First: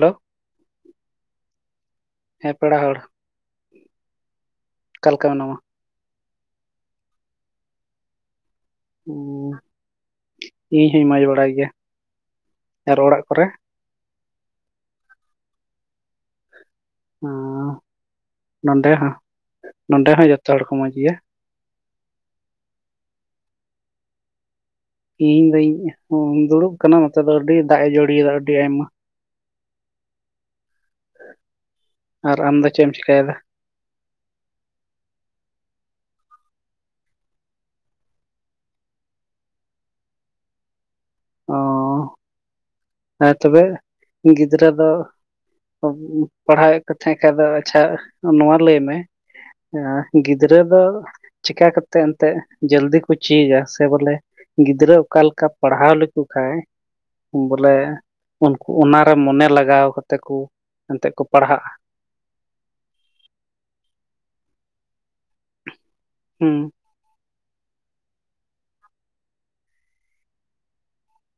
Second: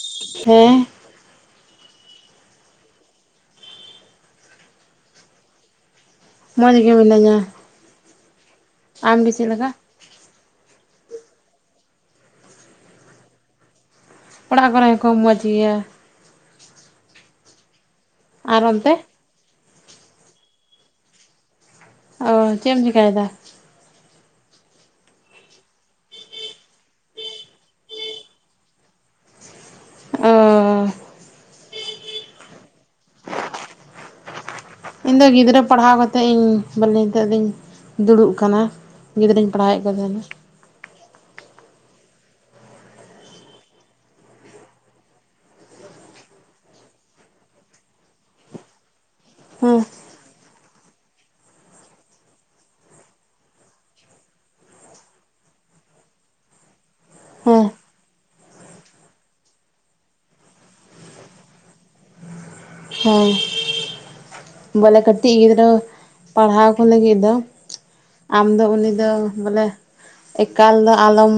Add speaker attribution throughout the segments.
Speaker 1: Hello
Speaker 2: ᱦᱟᱸᱻᱟ, ᱾
Speaker 1: ᱦᱮᱸ, ᱯᱮᱲᱟ ᱦᱚᱲ, ᱚᱠᱟ ᱞᱮᱠᱟ ᱢᱮᱱᱟᱢᱟ?
Speaker 2: ᱢᱚᱡᱽ ᱜᱮ, ᱢᱤᱱᱟ. ᱧᱟ। ᱟᱢ ᱜᱮ, ᱪᱮᱫ
Speaker 1: ᱩᱸ,
Speaker 2: ᱞᱮᱠᱟ?
Speaker 1: ᱤᱧ ᱦᱚᱧ, ᱢᱚᱸᱡᱽ ᱵᱟᱲᱟ ᱜᱮᱭᱟ ᱾ ᱟᱨ ᱚᱲᱟᱜ ᱠᱚᱨᱮ?
Speaker 2: ᱚᱲᱟᱜ ᱠᱚᱨᱮ ᱦᱚᱸᱠᱚ, ᱢᱚᱡᱽ ᱜᱮᱭᱟ।
Speaker 1: ᱚᱸᱻ,
Speaker 2: ᱟᱨ ᱚᱱᱛᱮ
Speaker 1: ᱱᱚᱰᱮ ᱦᱚᱸ, ᱱᱚᱰᱮ ᱦᱚᱸ ᱡᱷᱚᱛᱚ ᱦᱚᱲ ᱠᱚ, ᱢᱚᱡᱽ ᱜᱮᱭᱟ।
Speaker 2: ᱚᱻ, ᱪᱮᱫ ᱮᱢ ᱪᱮᱠᱟᱭᱮᱫᱟ?
Speaker 1: ᱤᱧ ᱫᱩᱧ ᱫᱩᱲᱩᱵ ᱟᱠᱟᱱᱟ ᱱᱚᱛᱮ ᱫᱚ ᱟᱹᱰᱤ ᱫᱟᱜ ᱮ ᱡᱟᱹᱲᱤᱭᱮᱫᱟ ᱟᱹᱰᱤ ᱟᱭᱢᱟ᱾
Speaker 2: ᱚᱻ
Speaker 1: ᱟᱨ ᱟᱢ ᱫᱚ ᱪᱮᱫ ᱮᱢ ᱪᱮᱠᱟᱭᱮᱫᱟ?
Speaker 2: ᱤᱧ ᱫᱚ ᱜᱤᱫᱽᱨᱟᱹ ᱯᱟᱲᱦᱟᱣ ᱠᱟᱛᱮᱫ ᱤᱧ ᱵᱟᱹᱞᱮ ᱱᱤᱛᱚᱜ ᱫᱚᱧ [inaudible] ᱫᱩᱲᱩᱵ ᱟᱠᱟᱱᱟ। ᱜᱤᱫᱽᱨᱟᱹᱧ ᱯᱟᱲᱦᱟᱣᱮᱫ ᱠᱚ ᱛᱟᱦᱮᱱᱟ।
Speaker 1: ᱚ
Speaker 2: [inaudible]
Speaker 1: ᱦᱮᱸ ᱛᱚᱵᱮ ᱜᱤᱫᱽᱨᱟᱹ ᱫᱚ ᱯᱟᱲᱦᱟᱣᱮᱫ ᱠᱚ ᱛᱟᱦᱮᱸᱫ ᱠᱷᱟᱡ ᱫᱚ ᱟᱪᱪᱷᱟ, ᱱᱚᱣᱟ ᱞᱟᱹᱭ ᱢᱮ
Speaker 2: ᱦᱮᱸ
Speaker 1: ᱮᱸ ᱜᱤᱫ ᱽᱨᱟᱹ ᱫᱚ ᱪᱮᱠᱟ ᱠᱟᱛᱮ ᱮᱱᱛᱮᱜ ᱡᱚᱞᱫᱤ ᱠᱚ ᱪᱮᱫᱟ ᱥᱮ ᱵᱚᱞᱮ ᱜᱤᱫᱽᱨᱟᱹ ᱚᱠᱟ ᱞᱮᱠᱟ ᱯᱟᱲᱦᱟᱣ ᱞᱮᱠᱚ ᱠᱷᱟᱡ
Speaker 2: ᱦᱮᱸ
Speaker 1: ᱵᱚᱞᱮ ᱩᱱᱠᱩ ᱚᱱᱟ ᱨᱮ ᱢᱚᱱᱮ ᱞᱟᱜᱟᱣ ᱠᱟᱛᱮ ᱠᱚ ᱮᱱᱛᱮᱫ ᱠᱚ ᱯᱟᱲᱦᱟᱜᱼᱟ ᱾
Speaker 2: ᱦᱮᱸ ᱾ ᱵᱚᱞᱮ ᱠᱟᱹᱴᱤᱡ ᱜᱤᱫᱽᱨᱟᱹ
Speaker 1: ᱦᱩᱸ
Speaker 2: ᱯᱟᱲᱦᱟᱣ ᱠᱚ ᱞᱟᱹᱜᱤᱫ ᱫᱚ ᱟᱢ ᱫᱚ ᱩᱱᱤ ᱫᱚ ᱵᱚᱞᱮ ᱮᱠᱟᱞ ᱫᱚ ᱟᱞᱚᱢ